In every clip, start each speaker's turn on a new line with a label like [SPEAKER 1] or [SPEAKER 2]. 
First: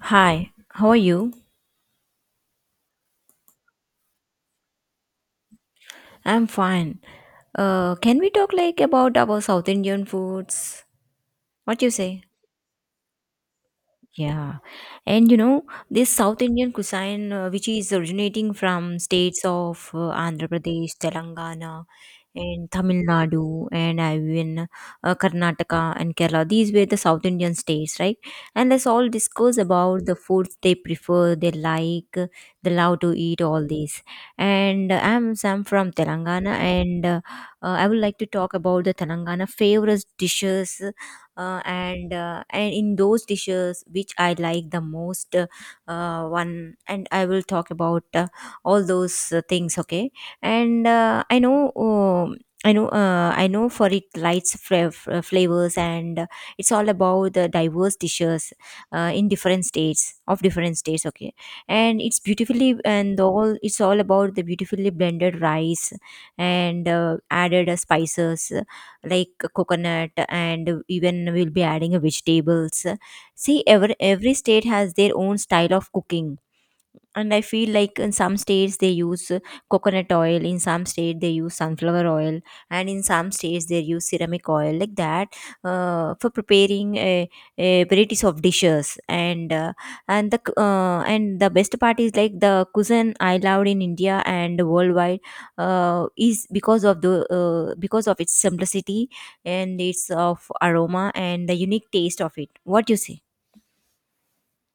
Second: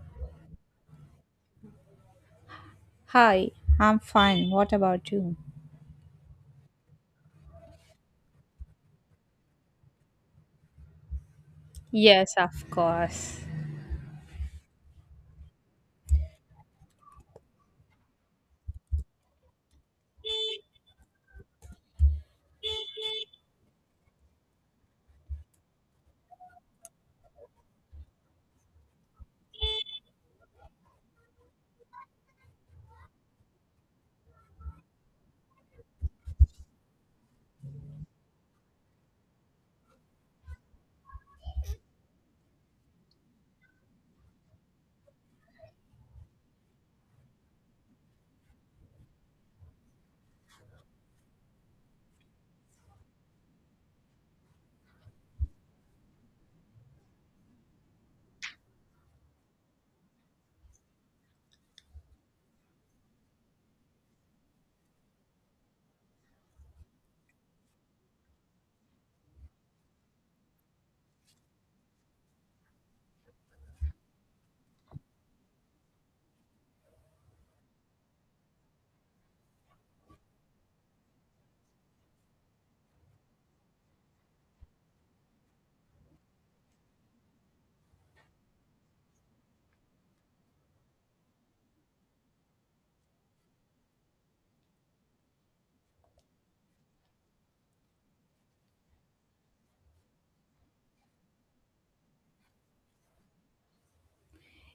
[SPEAKER 1] Hi, how are you?
[SPEAKER 2] Hi, I'm fine. What about you?
[SPEAKER 1] I'm fine. Can we talk like about our South Indian foods? What you say?
[SPEAKER 2] Yes, of course.
[SPEAKER 1] Yeah. And you know, this South Indian cuisine, which is originating from states of Andhra Pradesh, Telangana, and Tamil Nadu, and even Karnataka and Kerala, these were the South Indian states, right? And let's all discuss about the foods they prefer, they like, they love to eat, all this. And I'm Sam from Telangana, and I would like to talk about the Telangana favorite dishes and in those dishes which I like the most, one and I will talk about all those things. Okay, and I know. I know, I know for it lights flavors and it's all about the diverse dishes in different states of different states. Okay, and it's beautifully and all it's all about the beautifully blended rice and added spices like coconut and even we'll be adding a vegetables. See, every state has their own style of cooking, and I feel like in some states they use coconut oil, in some state they use sunflower oil, and in some states they use ceramic oil like that for preparing a varieties of dishes. And and the best part is like the cuisine I loved in India and worldwide is because of the because of its simplicity and its of aroma and the unique taste of it. What do you say?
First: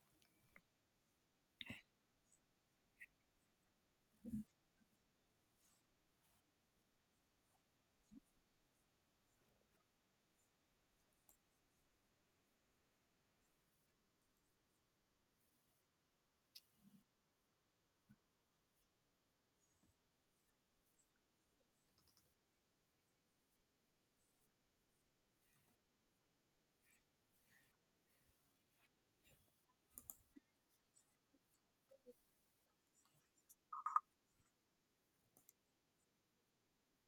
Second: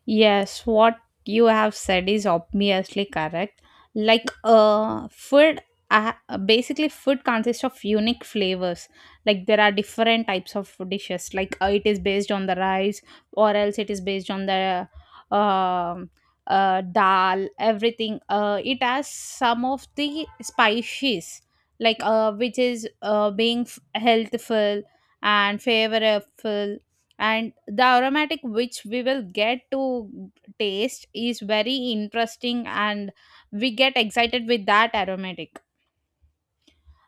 [SPEAKER 2] Yes, what you have said is obviously correct. Like, uh, basically, food consists of unique flavors. Like, there are different types of dishes. Like, it is based on the rice, or else it is based on the um dal, everything. It has some of the spices, like, which is being healthful and favorable, and the aromatic which we will get to taste is very interesting, and we get excited with that aromatic.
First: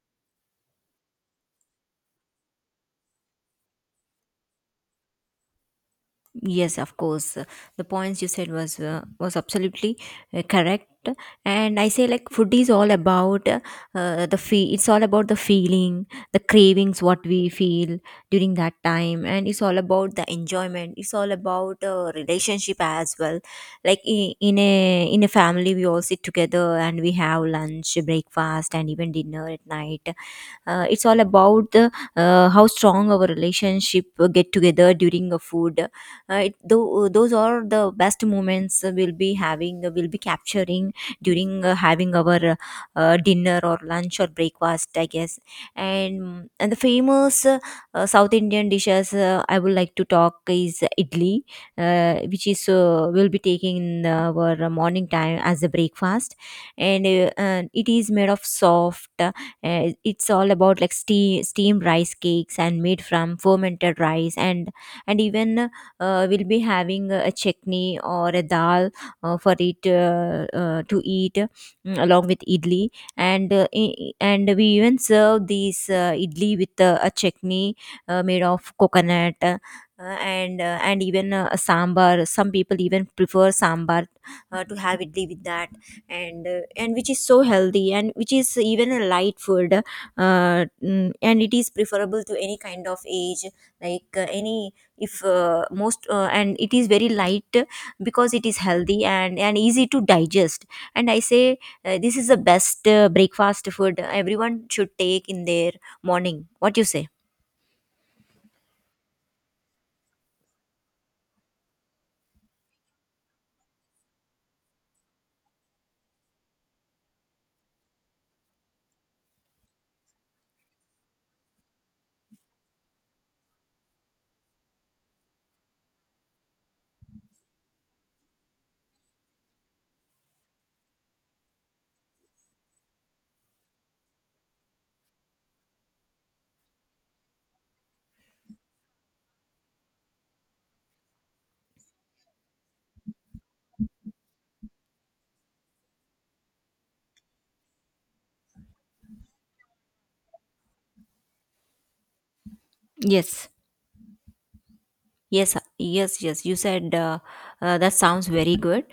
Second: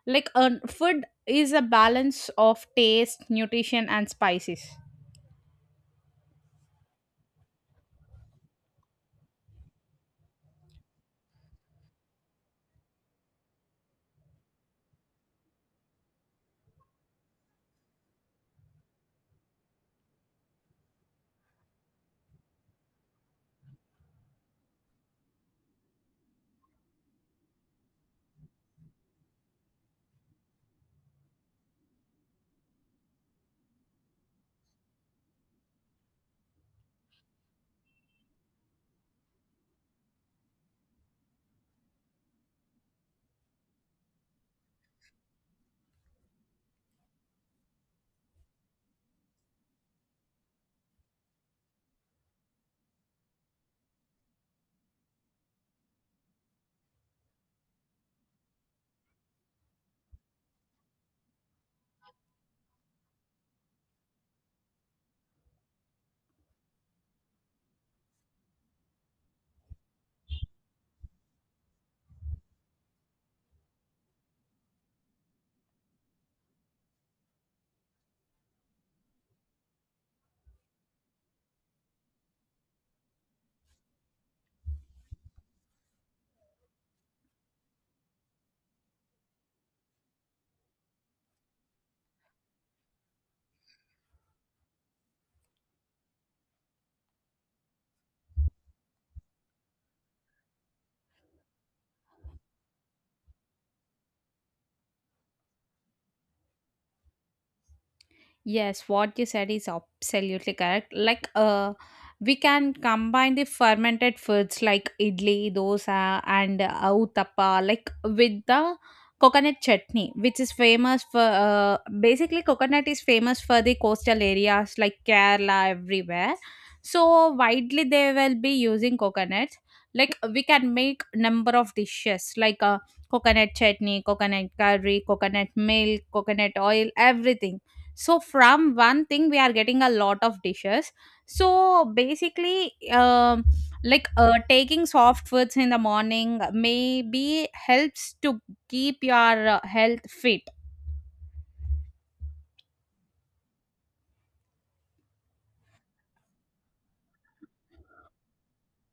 [SPEAKER 2] Like, food is a balance of taste, nutrition, and spices.
[SPEAKER 1] Yes, of course. The points you said was absolutely correct. And I say like food is all about the feel. It's all about the feeling, the cravings, what we feel during that time, and it's all about the enjoyment. It's all about relationship as well. Like in a family, we all sit together and we have lunch, breakfast, and even dinner at night. It's all about the, how strong our relationship get together during a food. Those are the best moments we'll be having, we'll be capturing during having our dinner or lunch or breakfast, I guess. And and the famous South Indian dishes I would like to talk is idli, which is will be taking in our morning time as a breakfast. And, and it is made of soft, it's all about like steam rice cakes and made from fermented rice. And even we'll be having a chutney or a dal for it to eat along with idli. And and we even serve these idli with a chutney made of coconut, and even a sambar. Some people even prefer sambar to have idli with that. And and which is so healthy and which is even a light food, and it is preferable to any kind of age, like any if most and it is very light because it is healthy and easy to digest. And I say this is the best breakfast food everyone should take in their morning. What you say?
[SPEAKER 2] Yes, what you said is absolutely correct. Like, we can combine the fermented foods like idli, dosa, and uttappa, like with the coconut chutney, which is famous for, basically coconut is famous for the coastal areas like Kerala everywhere. So widely they will be using coconut. Like, we can make number of dishes like coconut chutney, coconut curry, coconut milk, coconut oil, everything. So from one thing we are getting a lot of dishes. So basically, like, taking soft foods in the morning maybe helps to keep your health fit.
[SPEAKER 1] Yes, yes, yes, yes. You said that sounds very good.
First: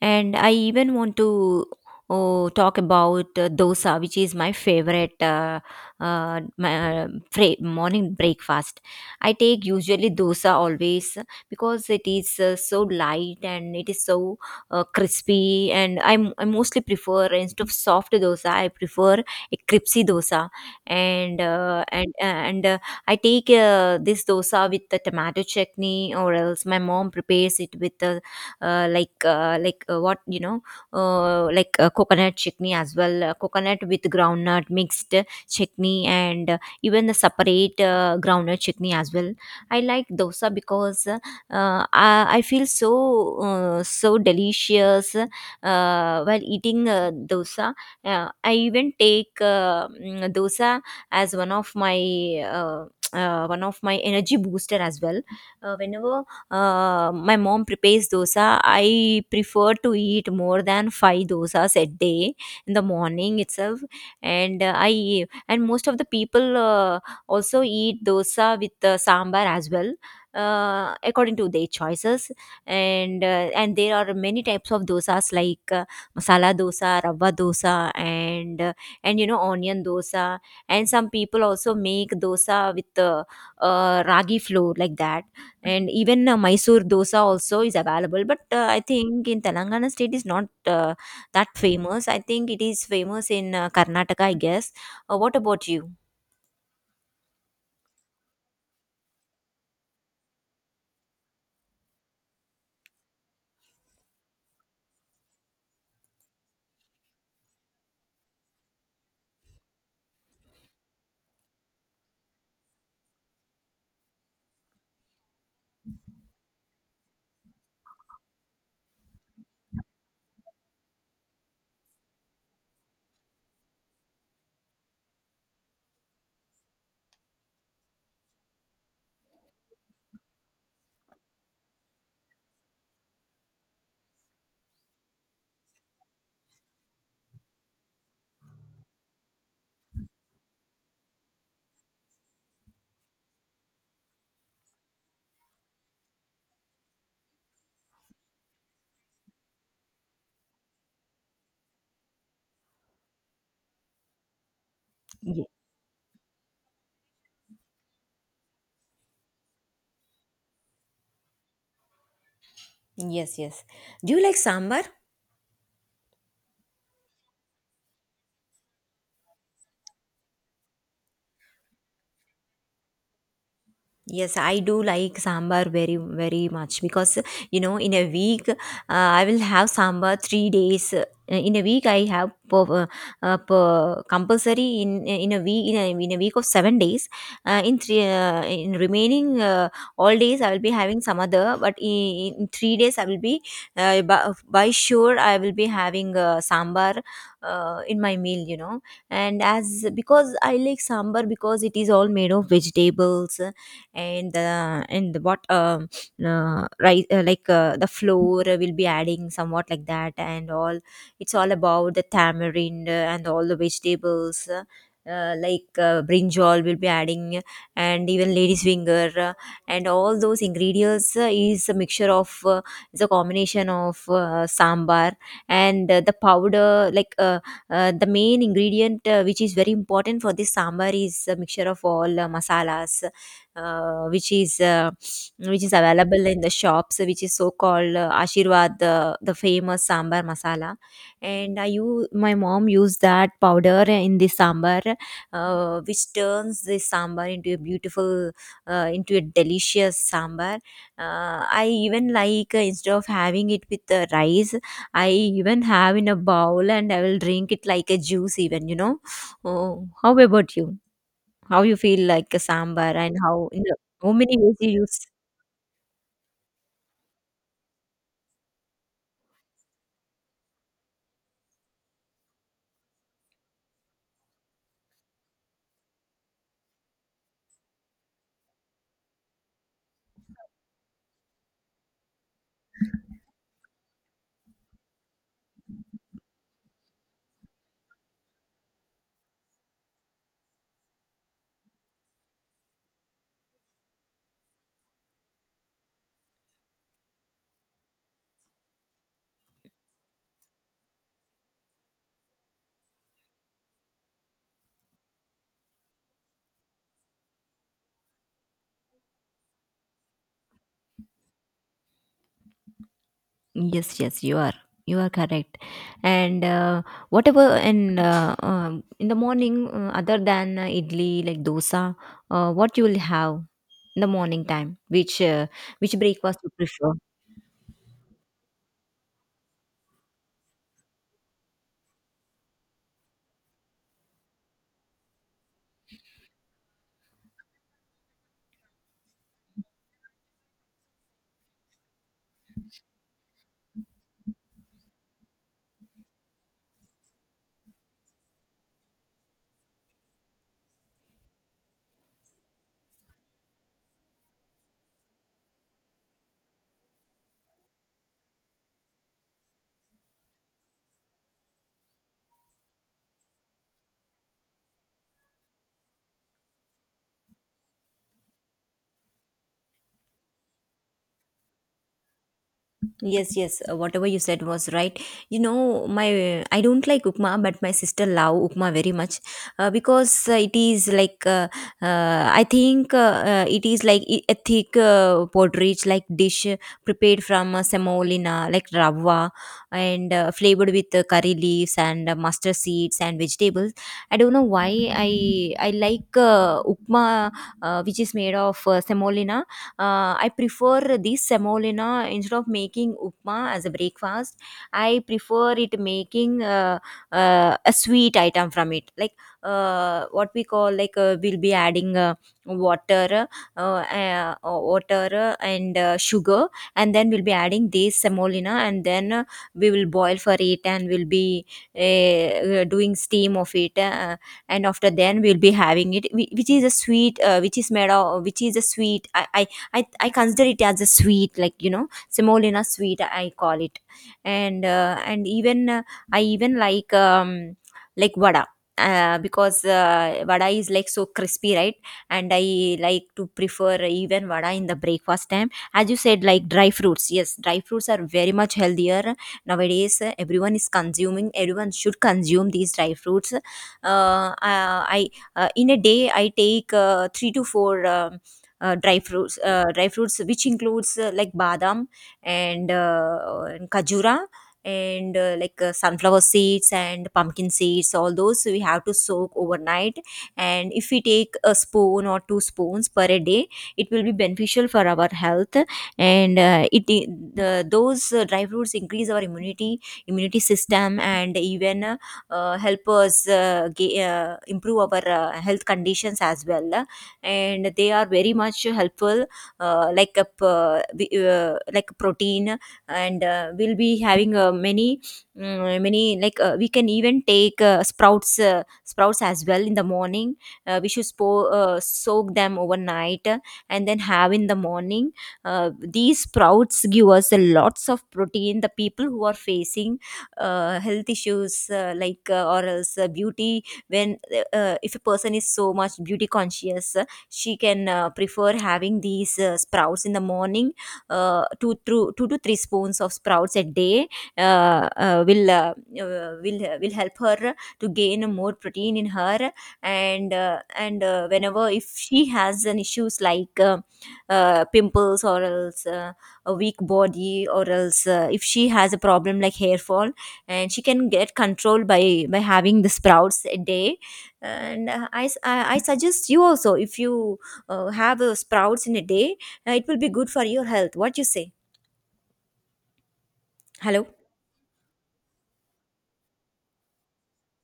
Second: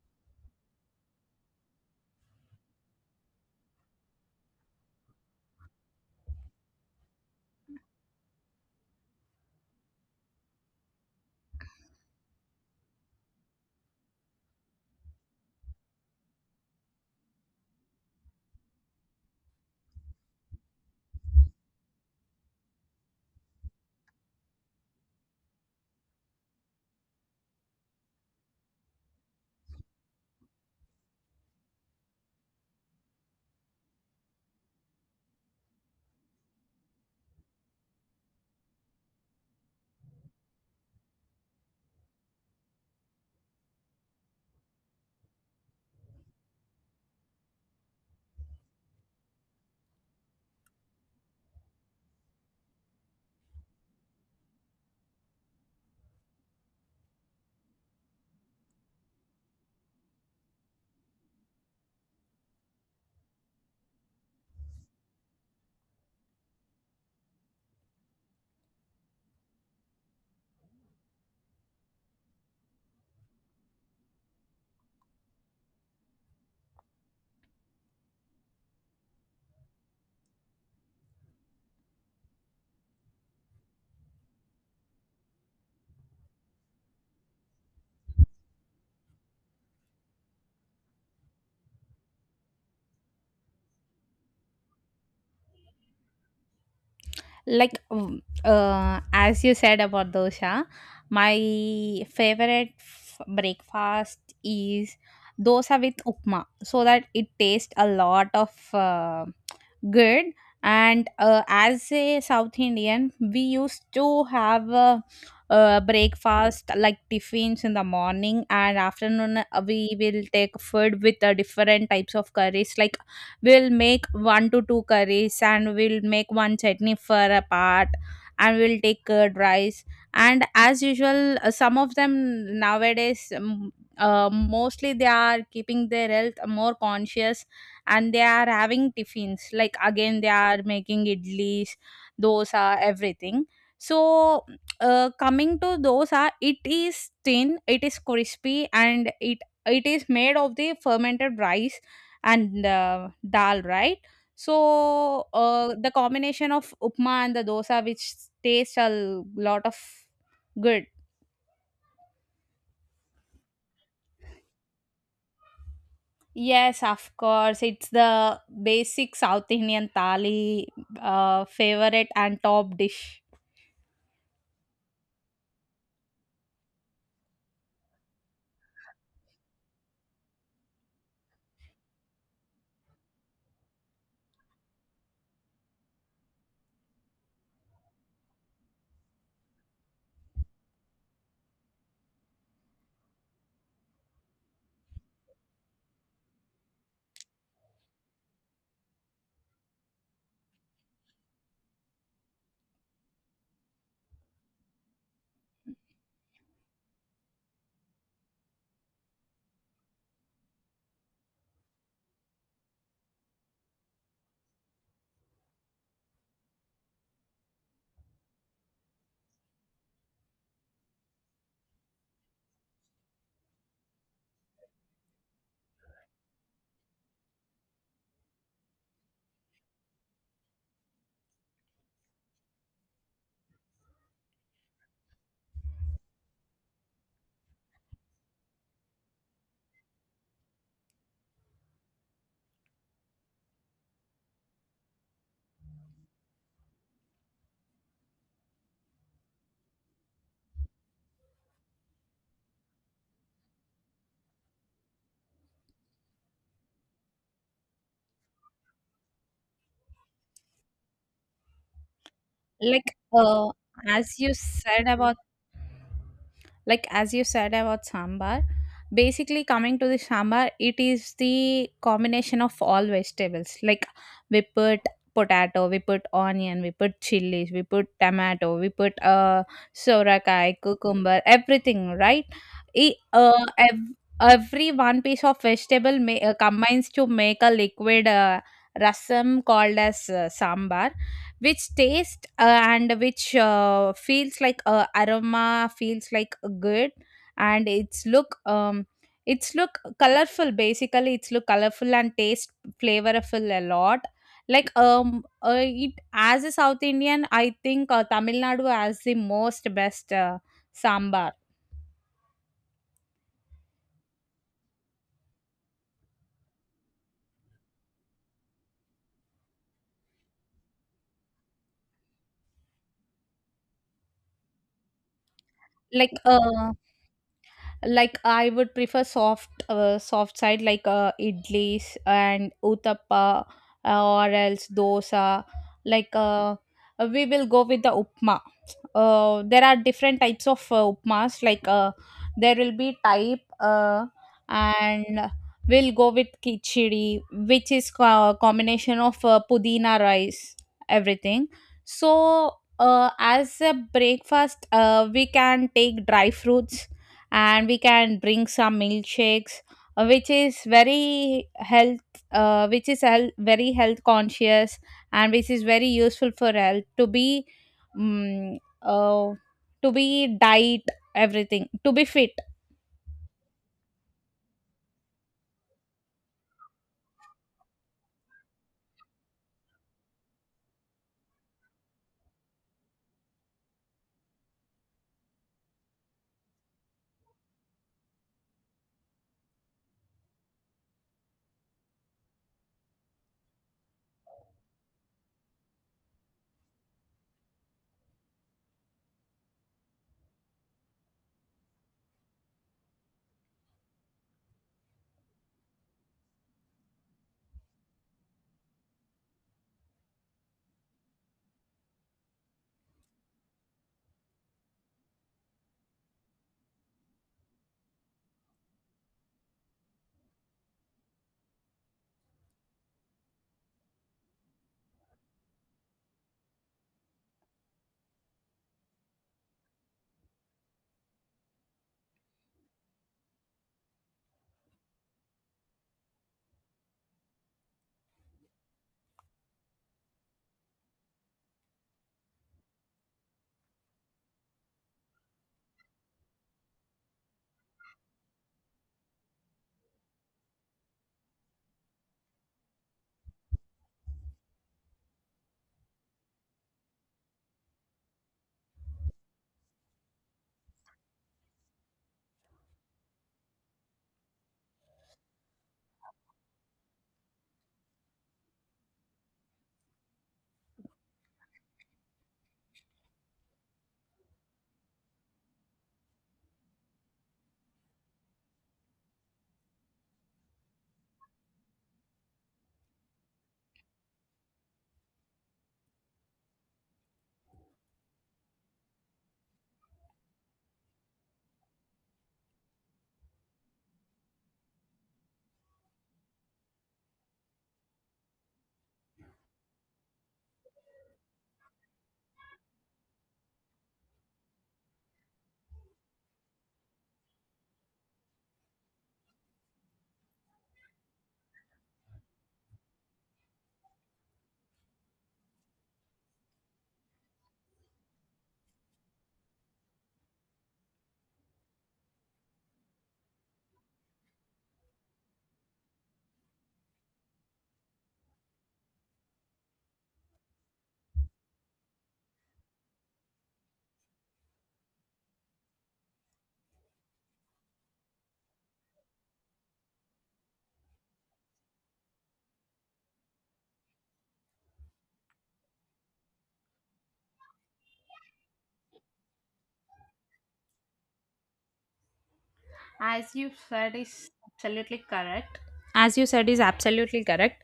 [SPEAKER 1] And I even want to oh, talk about dosa, which is my favorite morning breakfast. I take usually dosa always because it is so light and it is so crispy. And I mostly prefer, instead of soft dosa, I prefer a crispy dosa. And I take this dosa with the tomato chutney, or else my mom prepares it with the what you know, coconut chutney as well, coconut with groundnut mixed chutney, and even the separate groundnut chutney as well. I like dosa because I feel so so delicious while eating dosa. I even take dosa as uh, one of my energy booster as well whenever my mom prepares dosa. I prefer to eat more than five dosas a day in the morning itself. And I and most of the people also eat dosa with sambar as well according to their choices. And and there are many types of dosas, like masala dosa, rava dosa, and uh, and you know onion dosa. And some people also make dosa with ragi flour like that. And even mysore dosa also is available, but I think in Telangana state is not uh, that famous. I think it is famous in Karnataka, I guess. What about you?
[SPEAKER 2] Like, as you said about dosha, my favorite breakfast is dosa with upma, so that it tastes a lot of good. And as a South Indian, we used to have a breakfast like tiffins in the morning, and afternoon we will take food with different types of curries, like we'll make one to two curries, and we'll make one chutney for a part, and we'll take curd rice. And as usual, some of them nowadays, mostly they are keeping their health more conscious, and they are having tiffins, like again they are making idlis, dosa, everything. So coming to dosa, it is thin, it is crispy, and it is made of the fermented rice and dal, right? So
[SPEAKER 1] Ye-
[SPEAKER 2] the combination of upma and the dosa, which tastes a lot of good.
[SPEAKER 1] Yes, yes. Do you like sambar?
[SPEAKER 2] Yes, of course. It's the basic South Indian thali favorite and top dish.
[SPEAKER 1] Yes, I do like sambar very, very much because you know, in a week, I will have sambar 3 days. In a week, I have per, per compulsory in a week of 7 days. In three in remaining all days, I will be having some other. But in 3 days, I will be uh, by, by sure I will be having sambar in my meal. You know, and as because I like sambar because it is all made of vegetables. And and what right like the flour will be adding somewhat like that and all. It's all about the tamarind and all the vegetables, brinjal will be adding, and even lady's finger, and all those ingredients is a mixture of, is a combination of sambar. And the powder like the main ingredient which is very important for this sambar is a mixture of all masalas, uh, which is uh, which is available in the shops, which is so called Ashirwad, the famous sambar masala. And I use, my mom used that powder in the sambar, which turns the sambar into a beautiful, into a delicious sambar. I even like instead of having it with the rice, I even have in a bowl and I will drink it like a juice. Even you know, oh, how about you? How you feel like a sambar
[SPEAKER 2] like
[SPEAKER 1] and how
[SPEAKER 2] uh,
[SPEAKER 1] in the how
[SPEAKER 2] as you
[SPEAKER 1] many ways you
[SPEAKER 2] said
[SPEAKER 1] use?
[SPEAKER 2] about like, as you said about sambar, basically coming to the sambar, it is the combination of all vegetables, like we put potato, we put onion, we put chilies, we put tomato, we put sorakai, cucumber, everything, right? E- uh, ev- every one piece of vegetable may combines to make a liquid rasam called as sambar, which taste, and which feels like aroma, feels like good. And its look, its look colorful, basically its look colorful and taste flavorful a lot. Like, it, as a South Indian, I think Tamil Nadu has the most best sambar.
[SPEAKER 1] Yes, yes, you are. You are correct. And whatever, and in the morning, other than idli, like dosa, what you will have in the morning time? Which
[SPEAKER 2] like
[SPEAKER 1] breakfast you
[SPEAKER 2] uh,
[SPEAKER 1] prefer?
[SPEAKER 2] like, I would prefer soft side, like idlis and uttappa, or else dosa. Like, we will go with the upma. There are different types of upmas, like there will be type, and we'll go with kichdi, which is combination of pudina rice, everything. So as a breakfast, we can take dry fruits, and we can drink some milkshakes, which is very health, which is health, very health conscious, and which is very useful for health um, uh, to be diet, everything, to be fit.
[SPEAKER 1] Yes, yes, whatever you said was right. You know, my I don't like upma, but my sister love upma very much because it is like I think it is like I- a thick porridge like dish prepared from semolina like rava and flavored with curry leaves and mustard seeds and vegetables. I don't know why I like upma which is made of semolina. I prefer this semolina instead of making upma as a breakfast. I prefer it making a sweet item from it, like what we call, like we'll be adding water, water and sugar, and then we'll be adding this semolina, and then we will boil for it, and we'll be doing steam of it. And after then we'll be having it which is a sweet which is made of, which is a sweet. I consider it as a sweet, like you know, semolina sweet, I call it. And and even I even like vada. Because vada is like so crispy, right? And I like to prefer even vada in the breakfast time. As you said, like dry fruits, yes, dry fruits are very much healthier nowadays. Everyone is consuming everyone should consume these dry fruits. I, in a day I take 3 to 4 dry fruits, dry fruits, which includes like badam and khajura and sunflower seeds and pumpkin seeds. All those we have to soak overnight, and if we take a spoon or two spoons per a day, it will be beneficial for our health. And uh, it the, those uh, dry fruits increase our immunity system, and even help us improve our health conditions as well. And they are very much helpful, like protein. And we'll be having many, many, like we can even take sprouts as well in the morning. We should soak them overnight and then have in the morning. These sprouts give us a lots of protein. The people who are facing health issues, or else beauty, when if a person is so much beauty conscious, she can prefer having these sprouts in the morning. Two to three spoons of sprouts a day uh, uh, will uh, will help her to gain more protein in her. And whenever if she has an issues like pimples, or else a weak body, or else if she has a problem like hair fall, and she can get control by having the sprouts a day. And I suggest you also, if you have sprouts in a day, it will be good for your health. What you say?
[SPEAKER 2] As you said,
[SPEAKER 1] Hello.
[SPEAKER 2] is absolutely correct. As you said, is absolutely correct.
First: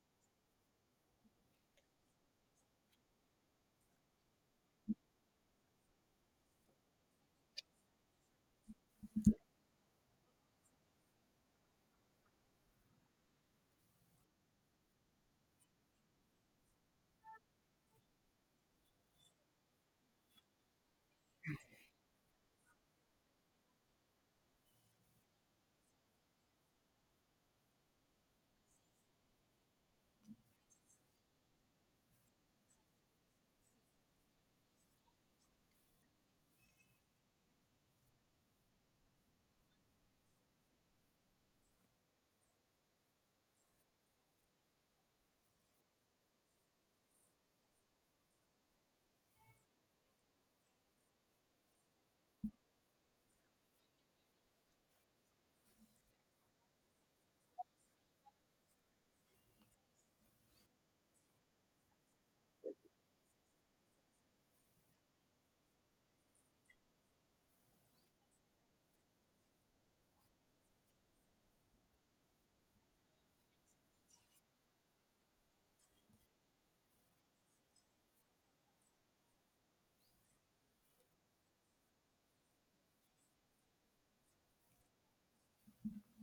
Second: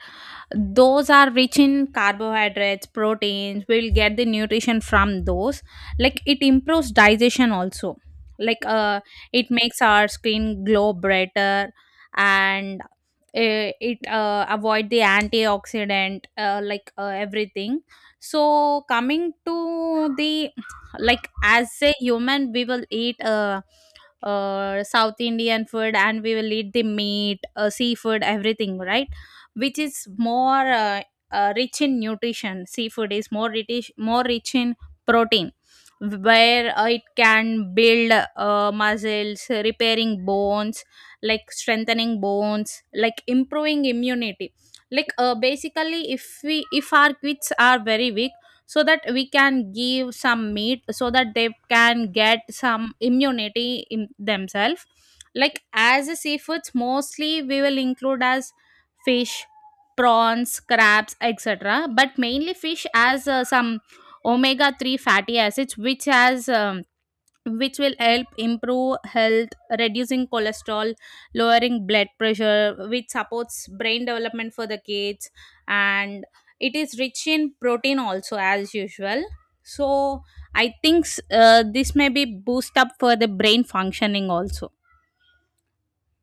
[SPEAKER 2] Those are rich in carbohydrates, proteins. We'll get the nutrition from those. Like, it improves digestion also. Like, it makes our skin glow brighter. And it avoid the antioxidant, like, everything. So coming to the, like, as a human, we will eat South Indian food, and we will eat the meat, seafood, everything, right? Which is more rich in nutrition. Seafood is more rich in protein, where it can build muscles, repairing bones, like strengthening bones, like improving immunity. Like, basically, if our kids are very weak, so that we can give some meat, so that they can get some immunity in themselves. Like, as a seafoods, mostly we will include as fish, prawns, crabs, etc. But mainly fish has some omega-3 fatty acids, which has, which will help improve health, reducing cholesterol, lowering blood pressure, which supports brain development for the kids, and it is rich in protein also, as usual. So I think, this may be boost up for the brain functioning also.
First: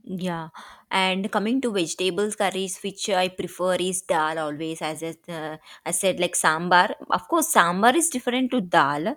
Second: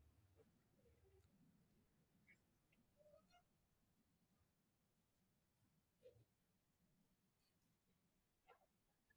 [SPEAKER 1] Yeah, and coming to vegetables curries, which I prefer is dal always. As I said, like sambar. Of course, sambar is different to dal.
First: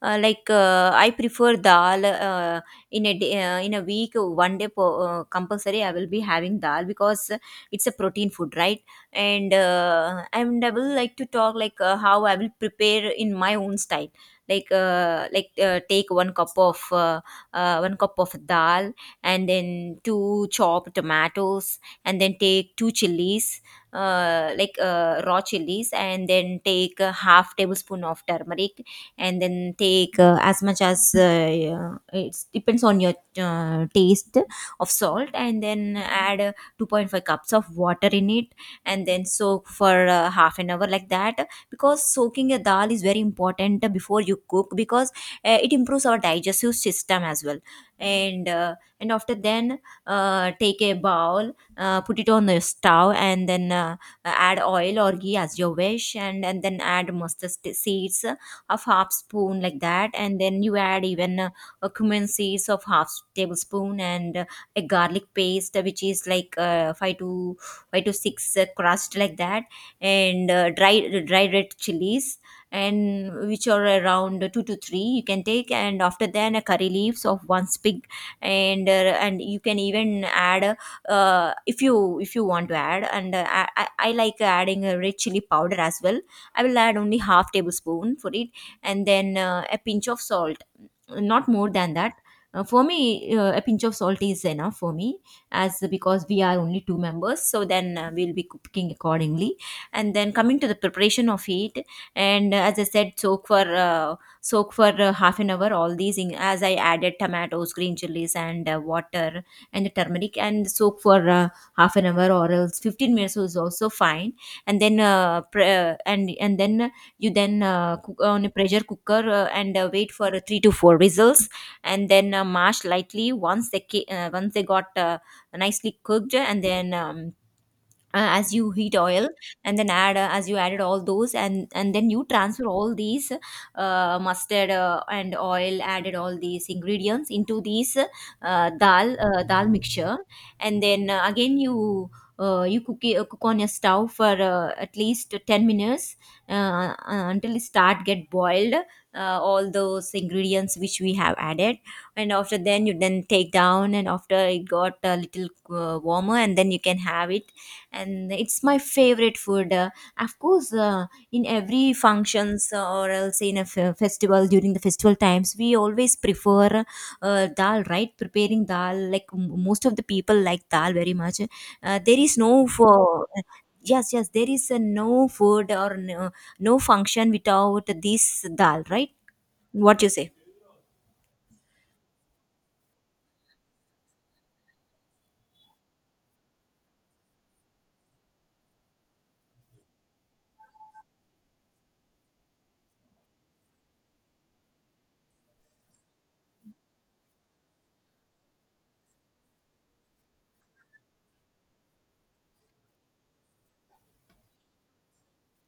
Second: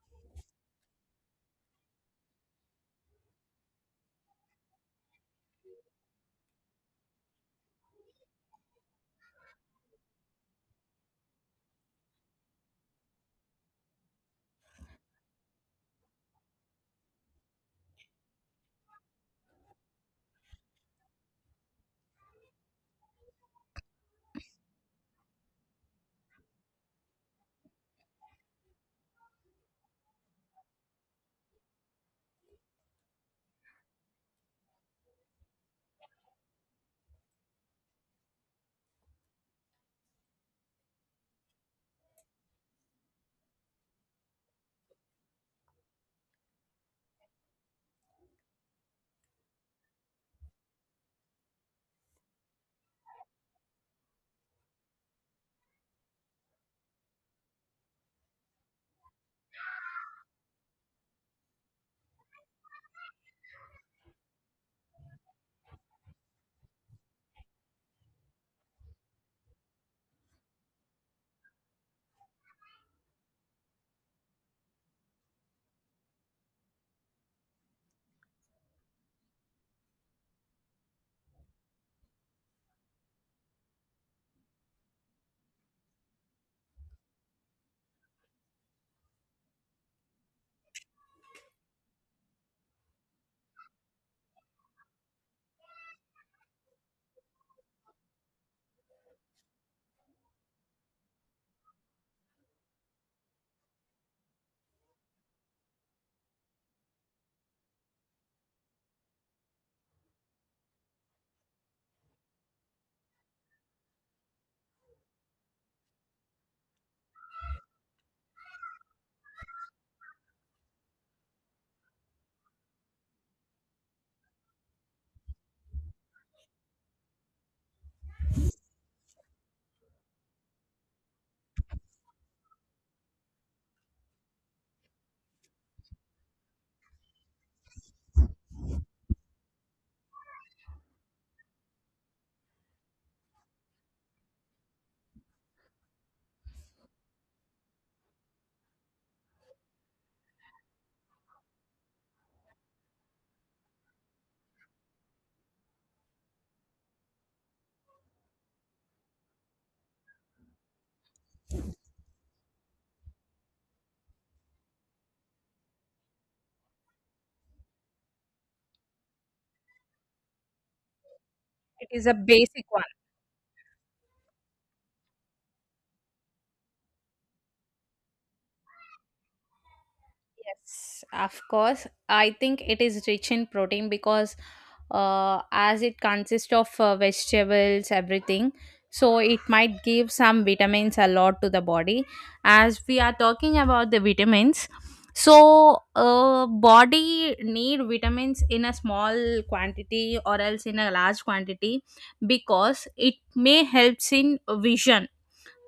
[SPEAKER 1] I prefer dal in a week, one day compulsory. I will be having dal because it's a protein food, right? And and I will like to talk like how I will prepare in my own style. Take one cup of dal and then two chopped tomatoes and then take two chilies, raw chilies, and then take a half tablespoon of turmeric and then take as much as, yeah, it depends on your taste of salt, and then add 2.5 cups of water in it and then soak for half an hour like that, because soaking a dal is very important before you cook, because it improves our digestive system as well. And uh, and after then uh, take a bowl, put it on the stove, and then add oil or ghee as you wish, and then add seeds of half spoon like that, and then you add even a cumin seeds of half tablespoon, and a garlic paste, which is like 5 to 6, crust like that, and dry red chilies, and which are around two to three you can take, and after then a curry leaves of one sprig. And and you can even add, if you want to add. And I like adding a red chili powder as well. I will add only half tablespoon for it, and then a pinch of salt, not more than that. For me, a pinch of salt is enough for me, as because we are only two members, so then we'll be cooking accordingly. And then coming to the preparation of it, and as I said, soak for half an hour. All these, in, as I added tomatoes, green chilies, and water and the turmeric, and soak for half an hour or else 15 minutes is also fine. And then pre- and then you then cook on a pressure cooker, and wait for 3 to 4 whistles, and then mash lightly once they once they got nicely cooked, and then as you heat oil and then add, as you added all those, and then you transfer all these mustard and oil added all these ingredients into these dal mixture, and then again you cook on your stove for at least 10 minutes, uh, uh, until it start get boiled, all those ingredients which we have added. And after then you then take down, and after it got a little warmer, and then you can have it. And it's my favorite food. Of course In every functions or else in a festival, during the festival times, we always prefer dal, right? Preparing dal, like most of the people like dal very much.
[SPEAKER 2] It is a
[SPEAKER 1] There is
[SPEAKER 2] basic
[SPEAKER 1] no
[SPEAKER 2] one.
[SPEAKER 1] for Yes, yes, there is no food or no, no function without this dal, right? What you say?
[SPEAKER 2] Yes, of course. I think it is rich in protein, because as it consists of vegetables, everything, so it might give some vitamins a lot to the body. As we are talking about the vitamins, so body need vitamins in a small quantity or else in a large quantity, because it may helps in vision,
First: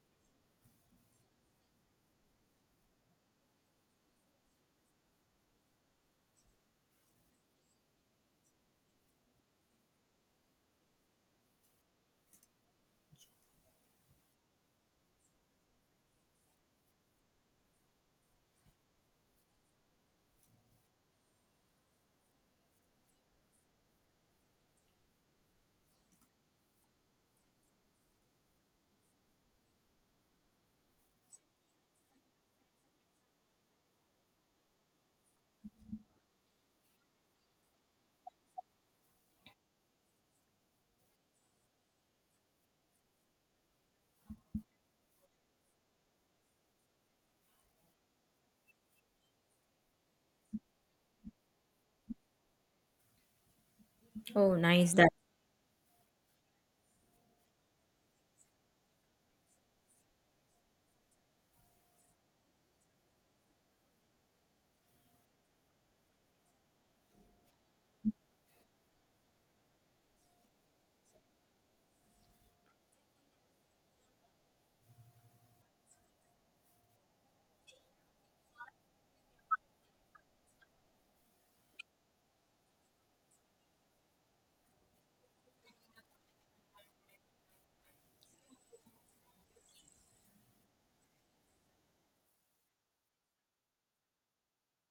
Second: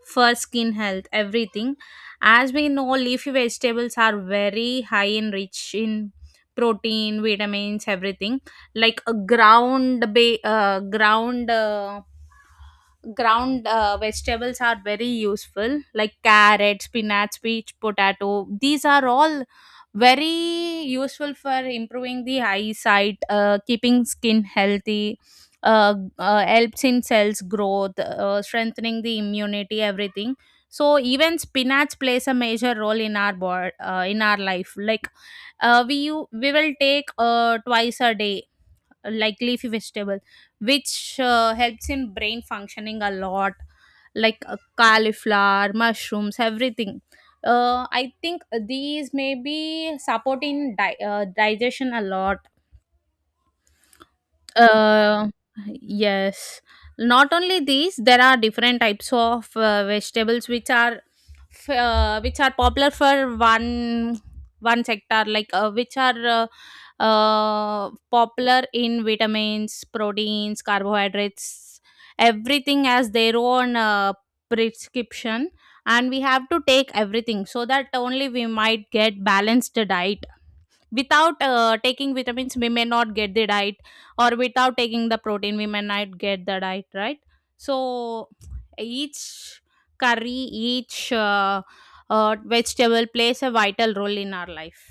[SPEAKER 2] for skin health, everything. As we know, leafy vegetables are very high and rich in protein, vitamins, everything. Like a ground, ba- ground. Ground vegetables are very useful, like carrot, spinach, peach, potato. These are all very useful for improving the eyesight, keeping skin healthy, helps in cells growth, strengthening the immunity, everything. So even spinach plays a major role in our life. Like, we we will take twice a day, like leafy vegetable, which helps in brain functioning a lot, like cauliflower, mushrooms, everything. I think these may be support in digestion a lot.
[SPEAKER 1] Oh, nice.
[SPEAKER 2] uh, yes. Not only these, there are different types of vegetables which are popular for one sector, like which are popular in vitamins, proteins, carbohydrates. Everything has their own prescription, and we have to take everything so that only we might get balanced diet. Without taking vitamins, we may not get the diet, or without taking the protein we may not get the diet, right? So each curry, each vegetable plays a vital role in our life.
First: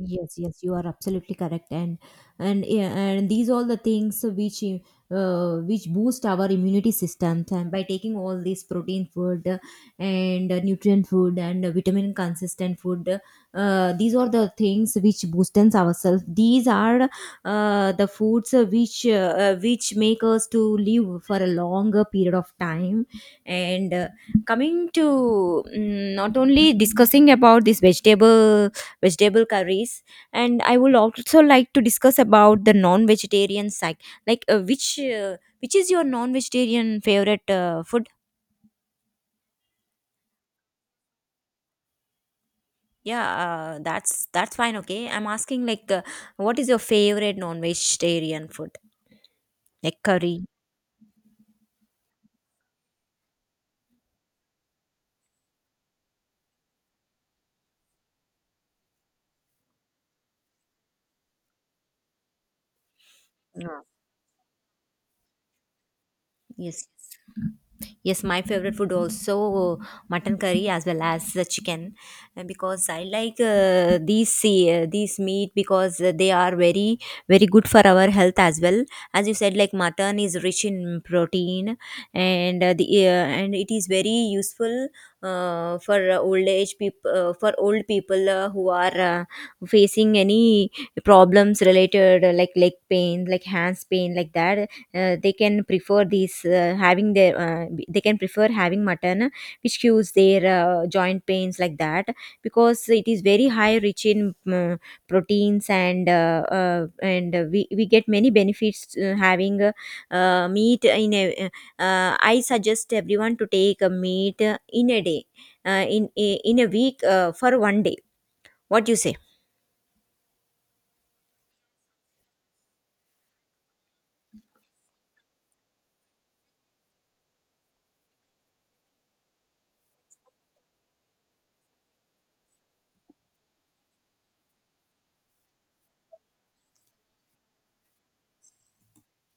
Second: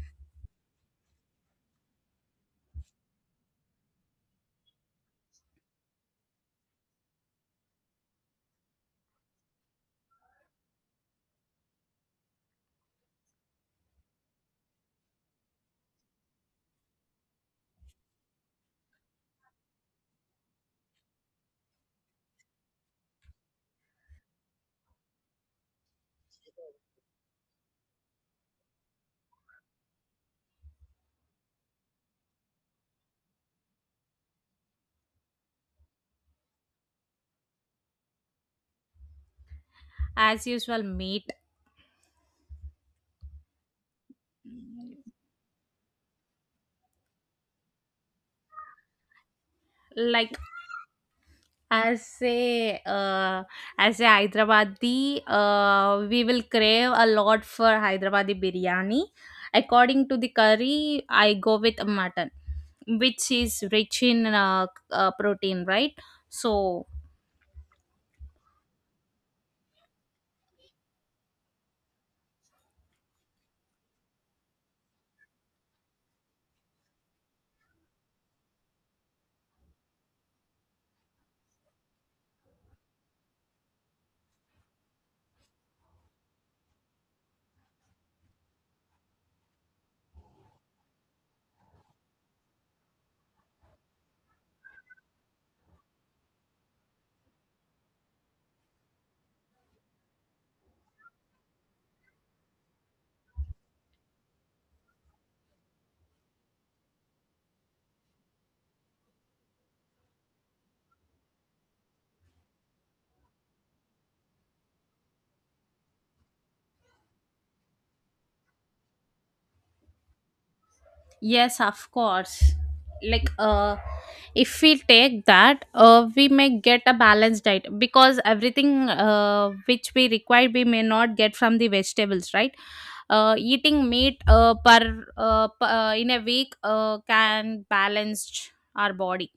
[SPEAKER 1] Yes, you are absolutely correct. And these all the things which boost our immunity system, and by taking all this protein food, and nutrient food, and vitamin consistent food. These are the things which boostens ourselves. These are the foods which make us to live for a longer period of time. And coming to, not only discussing about this vegetable curries, and I would also like to discuss about the non-vegetarian side. like uh, which uh, which is your non-vegetarian favorite food?
[SPEAKER 2] As usual, meat.
[SPEAKER 1] That's fine, okay. I'm asking like, what is your favorite non-vegetarian food, like
[SPEAKER 2] Like,
[SPEAKER 1] curry?
[SPEAKER 2] as a, as a Hyderabadi, we will crave a lot for Hyderabadi biryani. According to the curry, I go with mutton, which is
[SPEAKER 1] Yeah.
[SPEAKER 2] rich in protein, right? So,
[SPEAKER 1] Yes. Yes, my favorite food also, mutton curry as well as the chicken, because I like these meat, because they are very very good for our health as well. As you said, like mutton is rich in protein. And it is very useful for old people who are facing any problems related, like leg pain, like hands pain, like that. Uh, they can prefer these having their They can prefer having mutton, which cures their joint pains like that, because it is very high rich in proteins. And we get many benefits having meat in a, I suggest everyone to take a meat in a week for one day. What do you say?
[SPEAKER 2] yes, of course. Like, if we take that, we may get a balanced diet, because everything which we require, we may not get from the vegetables, right? Eating meat, per, per in a week, can balance our body.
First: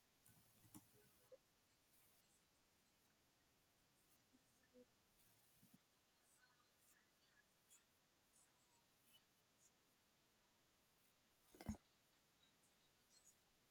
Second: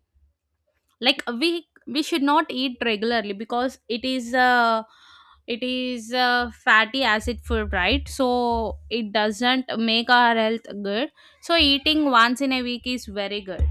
[SPEAKER 2] Like, we should not eat regularly, because it is fatty acid food, right? So it doesn't make our health good. So eating once in a week is very good.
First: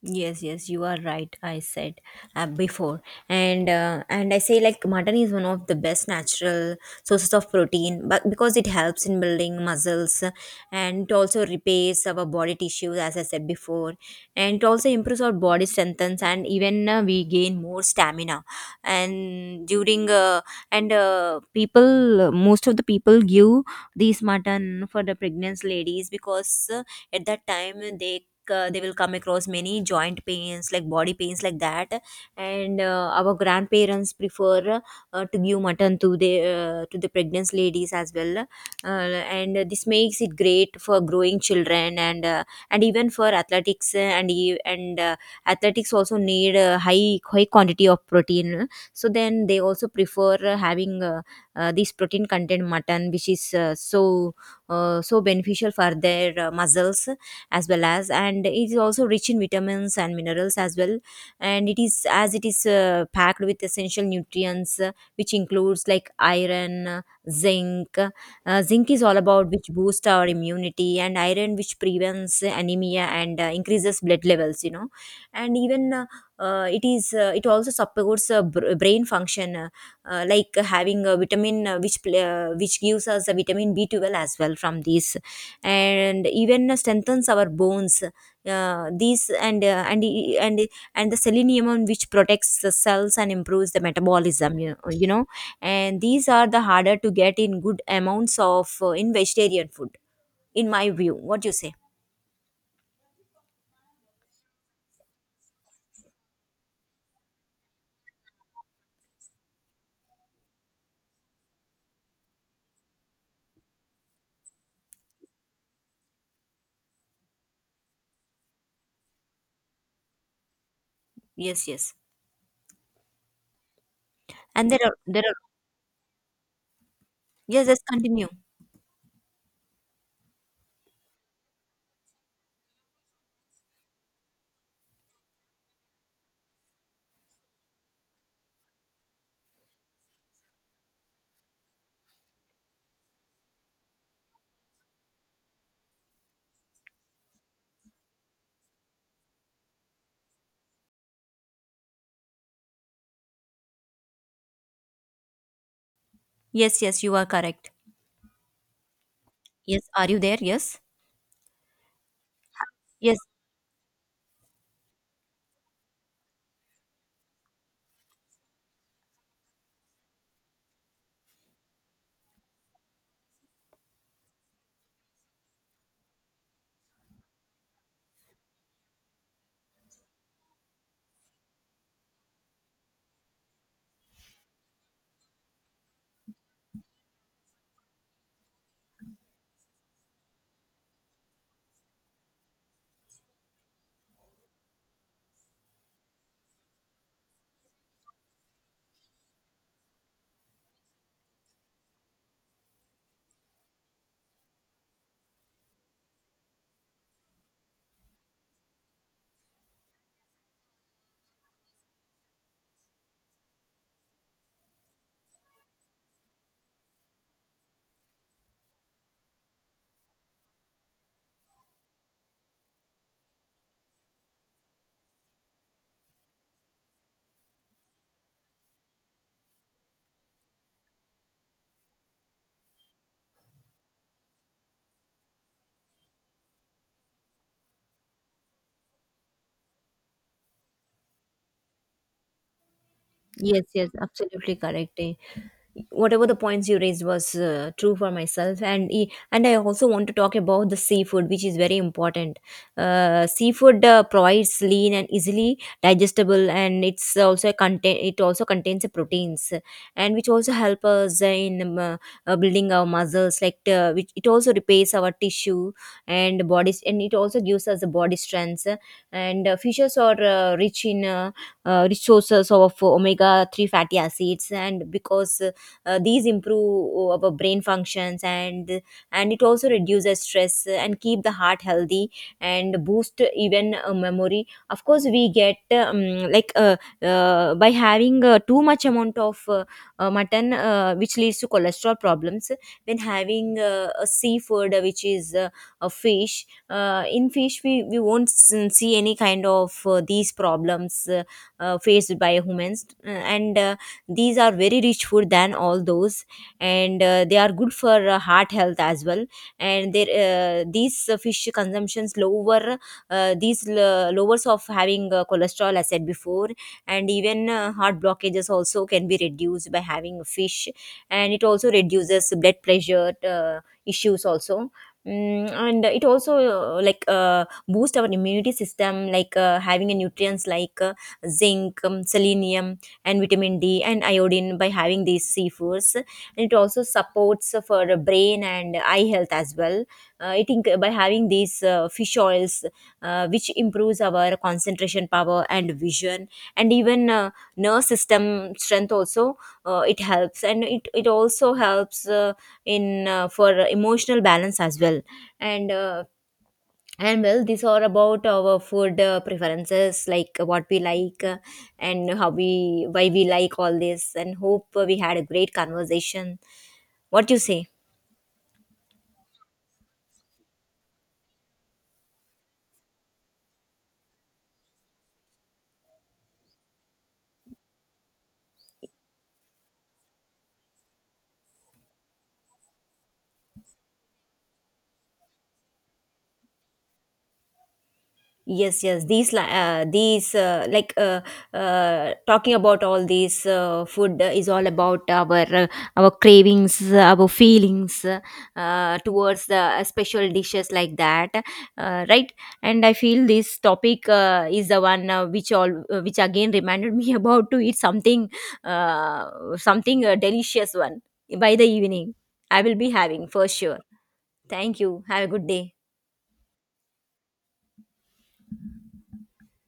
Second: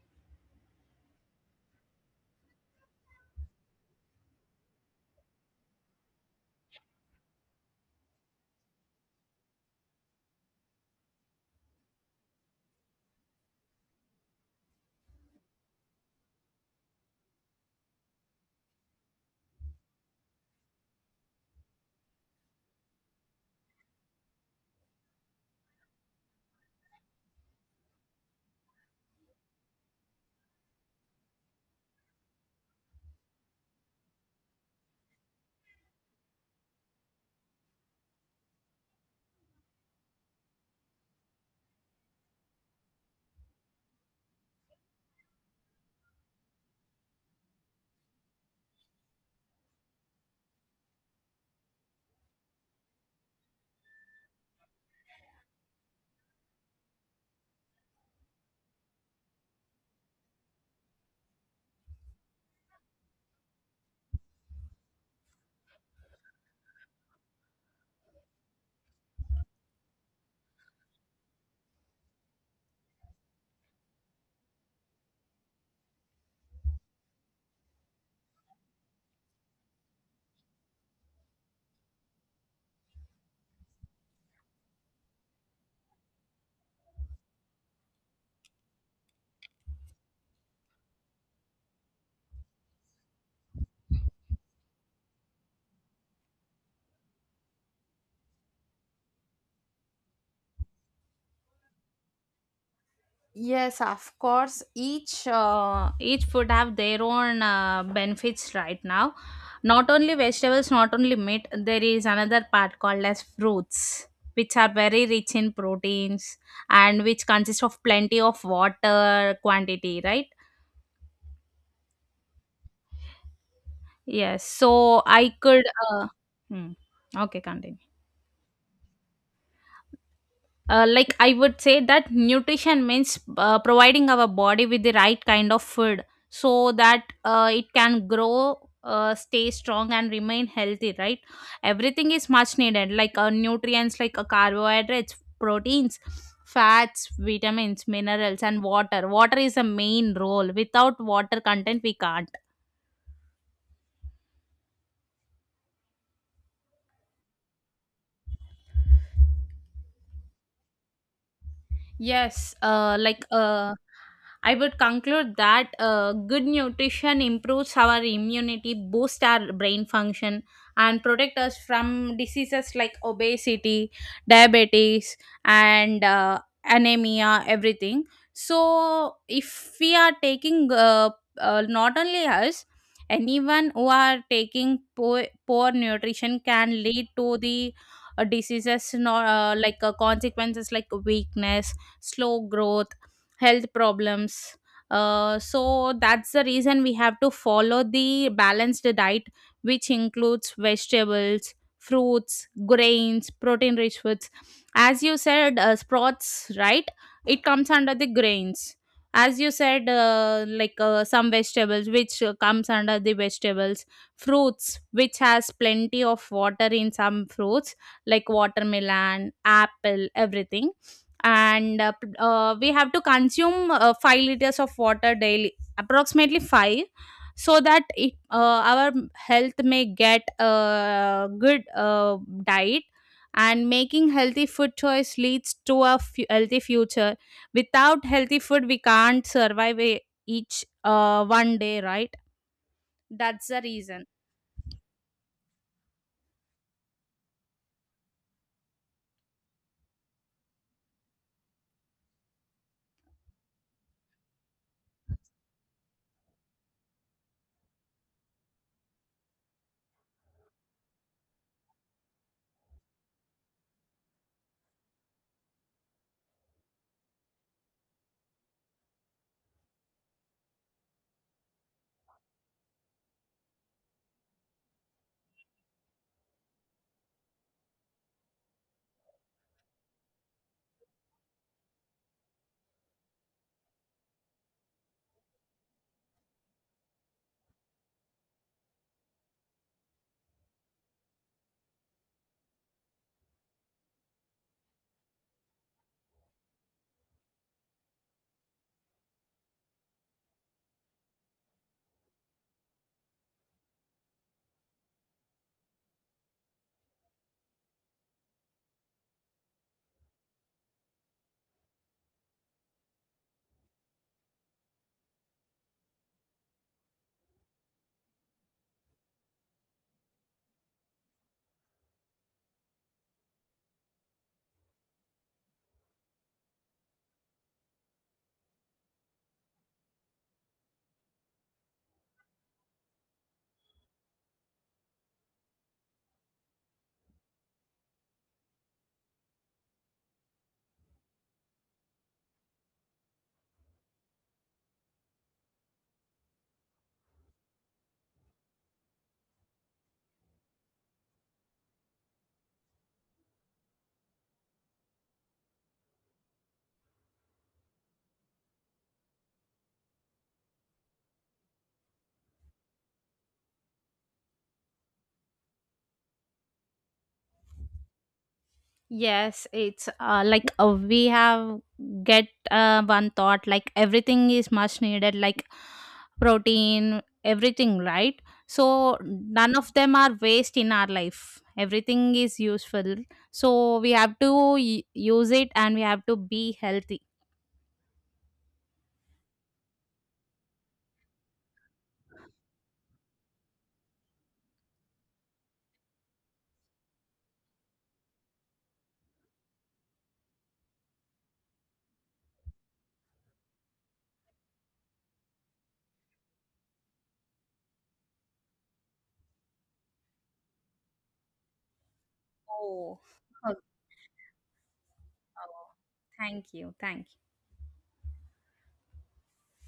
[SPEAKER 1] Yes, yes, you are right. I said before, and I say, like, mutton is one of the best natural sources of protein, but because it helps in building muscles, and it also repairs our body tissues, as I said before, and it also improves our body strengthens, and even we gain more stamina. And during uh, and most of the people give these mutton for the pregnant ladies, because at that time they, they will come across many joint pains, like body pains, like that. And our grandparents prefer to give mutton to the pregnant ladies as well, and this makes it great for growing children, and even for athletics. And e- and Athletics also need a high quantity of protein, so then they also prefer having, this protein content mutton, which is so so beneficial for their muscles, as well as, and it is also rich in vitamins and minerals as well. And it is, as it is packed with essential nutrients, which includes like iron, zinc is all about which boosts our immunity, and iron which prevents anemia and increases blood levels, you know. And even uh, uh, it is uh, it also supports brain function, like having a vitamin, which gives us a vitamin B12 as well from these, and even strengthens our bones, these and e- and and the selenium on which protects the cells and improves the metabolism, you know, and these are the harder to get in good amounts of, in vegetarian food, in my view. What do you say?
[SPEAKER 2] Yes, of course. Each food have their own benefits right now. Not only vegetables, not only meat, there is another part called as fruits, which are very rich in proteins, and which consist of plenty of water quantity, right?
[SPEAKER 1] Yes, yes.
[SPEAKER 2] Yes,
[SPEAKER 1] And there are,
[SPEAKER 2] so
[SPEAKER 1] there are,
[SPEAKER 2] I could. Uh, hmm. Okay,
[SPEAKER 1] yes,
[SPEAKER 2] continue.
[SPEAKER 1] yes, continue.
[SPEAKER 2] Like, I would say that nutrition means, providing our body with the right kind of food, so that it can grow, stay strong, and remain healthy. Right, everything is much needed, like nutrients, like carbohydrates, proteins, fats, vitamins, minerals, and water. Water is a main role. Without water content, we can't.
[SPEAKER 1] Yes, yes, you are correct. Yes, are you there? Yes.
[SPEAKER 2] Yes,
[SPEAKER 1] Yes,
[SPEAKER 2] like, I would conclude that, good nutrition improves our immunity, boosts our brain function, and protect us from diseases like obesity, diabetes, and anemia, everything. So, if we are taking, not only us, anyone who are taking poor nutrition can lead to the diseases, not, like, consequences like weakness, slow growth, health problems. So that's the reason we have to follow the balanced diet, which includes vegetables, fruits, grains, protein rich foods. As you said, sprouts, right? It comes under the grains. As you said, like, some vegetables, which comes under the vegetables, fruits, which has plenty of water in some fruits, like watermelon, apple, everything. And we have to consume 5 liters of water daily, approximately 5, so that it, our health may get a good diet. And making healthy food choice leads to a healthy future. Without healthy food, we can't survive each one day, right? That's the
[SPEAKER 1] yes, yes,
[SPEAKER 2] reason.
[SPEAKER 1] absolutely correct, eh. Whatever the points you raised was true for myself, and I also want to talk about the seafood, which is very important. Seafood provides lean and easily digestible, and it also contains the proteins, and which also help us in building our muscles, like which it also repairs our tissue and bodies, and it also gives us the body strength. And fishes are rich in resources of omega 3 fatty acids, and because these improve our brain functions, and it also reduces stress and keep the heart healthy, and boost even memory, of course, we get, um, like uh, by having too much amount of mutton, which leads to cholesterol problems. When having a seafood, which is a fish, in fish we won't see any kind of these problems faced by humans. And These are very rich food than all those, and they are good for heart health as well. And there uh, these uh, fish consumptions lower, lowers of having cholesterol, as said before. And even heart blockages also can be reduced by having fish, and it also reduces blood pressure, issues also. And it also boost our immunity system, like having a nutrients like zinc, selenium, and vitamin D and iodine, by having these seafoods. And it also supports for the brain and eye health as well. By having these fish oils, which improves our concentration power and vision, and even nerve system strength also, it helps, and it also helps in for emotional balance as well. And and well, these are about our food preferences, like what we like, and how we why we like all this, and hope we had a great conversation. What do you say?
[SPEAKER 2] Yes, it's like, we have get one thought, like everything is much needed, like protein, everything, right? So none of them are waste in our life. Everything is useful. So we have to use it, and we have to be healthy.
[SPEAKER 1] Yes, yes. These, li- these, like, Talking about all these food is all about our cravings, our feelings towards the special dishes like that, right? And I feel this topic is the one, which all which again reminded me about to eat something, something delicious one by the evening. I will be
[SPEAKER 2] Oh.
[SPEAKER 1] having for
[SPEAKER 2] Oh.
[SPEAKER 1] sure. Thank you. Have a good
[SPEAKER 2] Oh.
[SPEAKER 1] day.
[SPEAKER 2] Thank you. Thank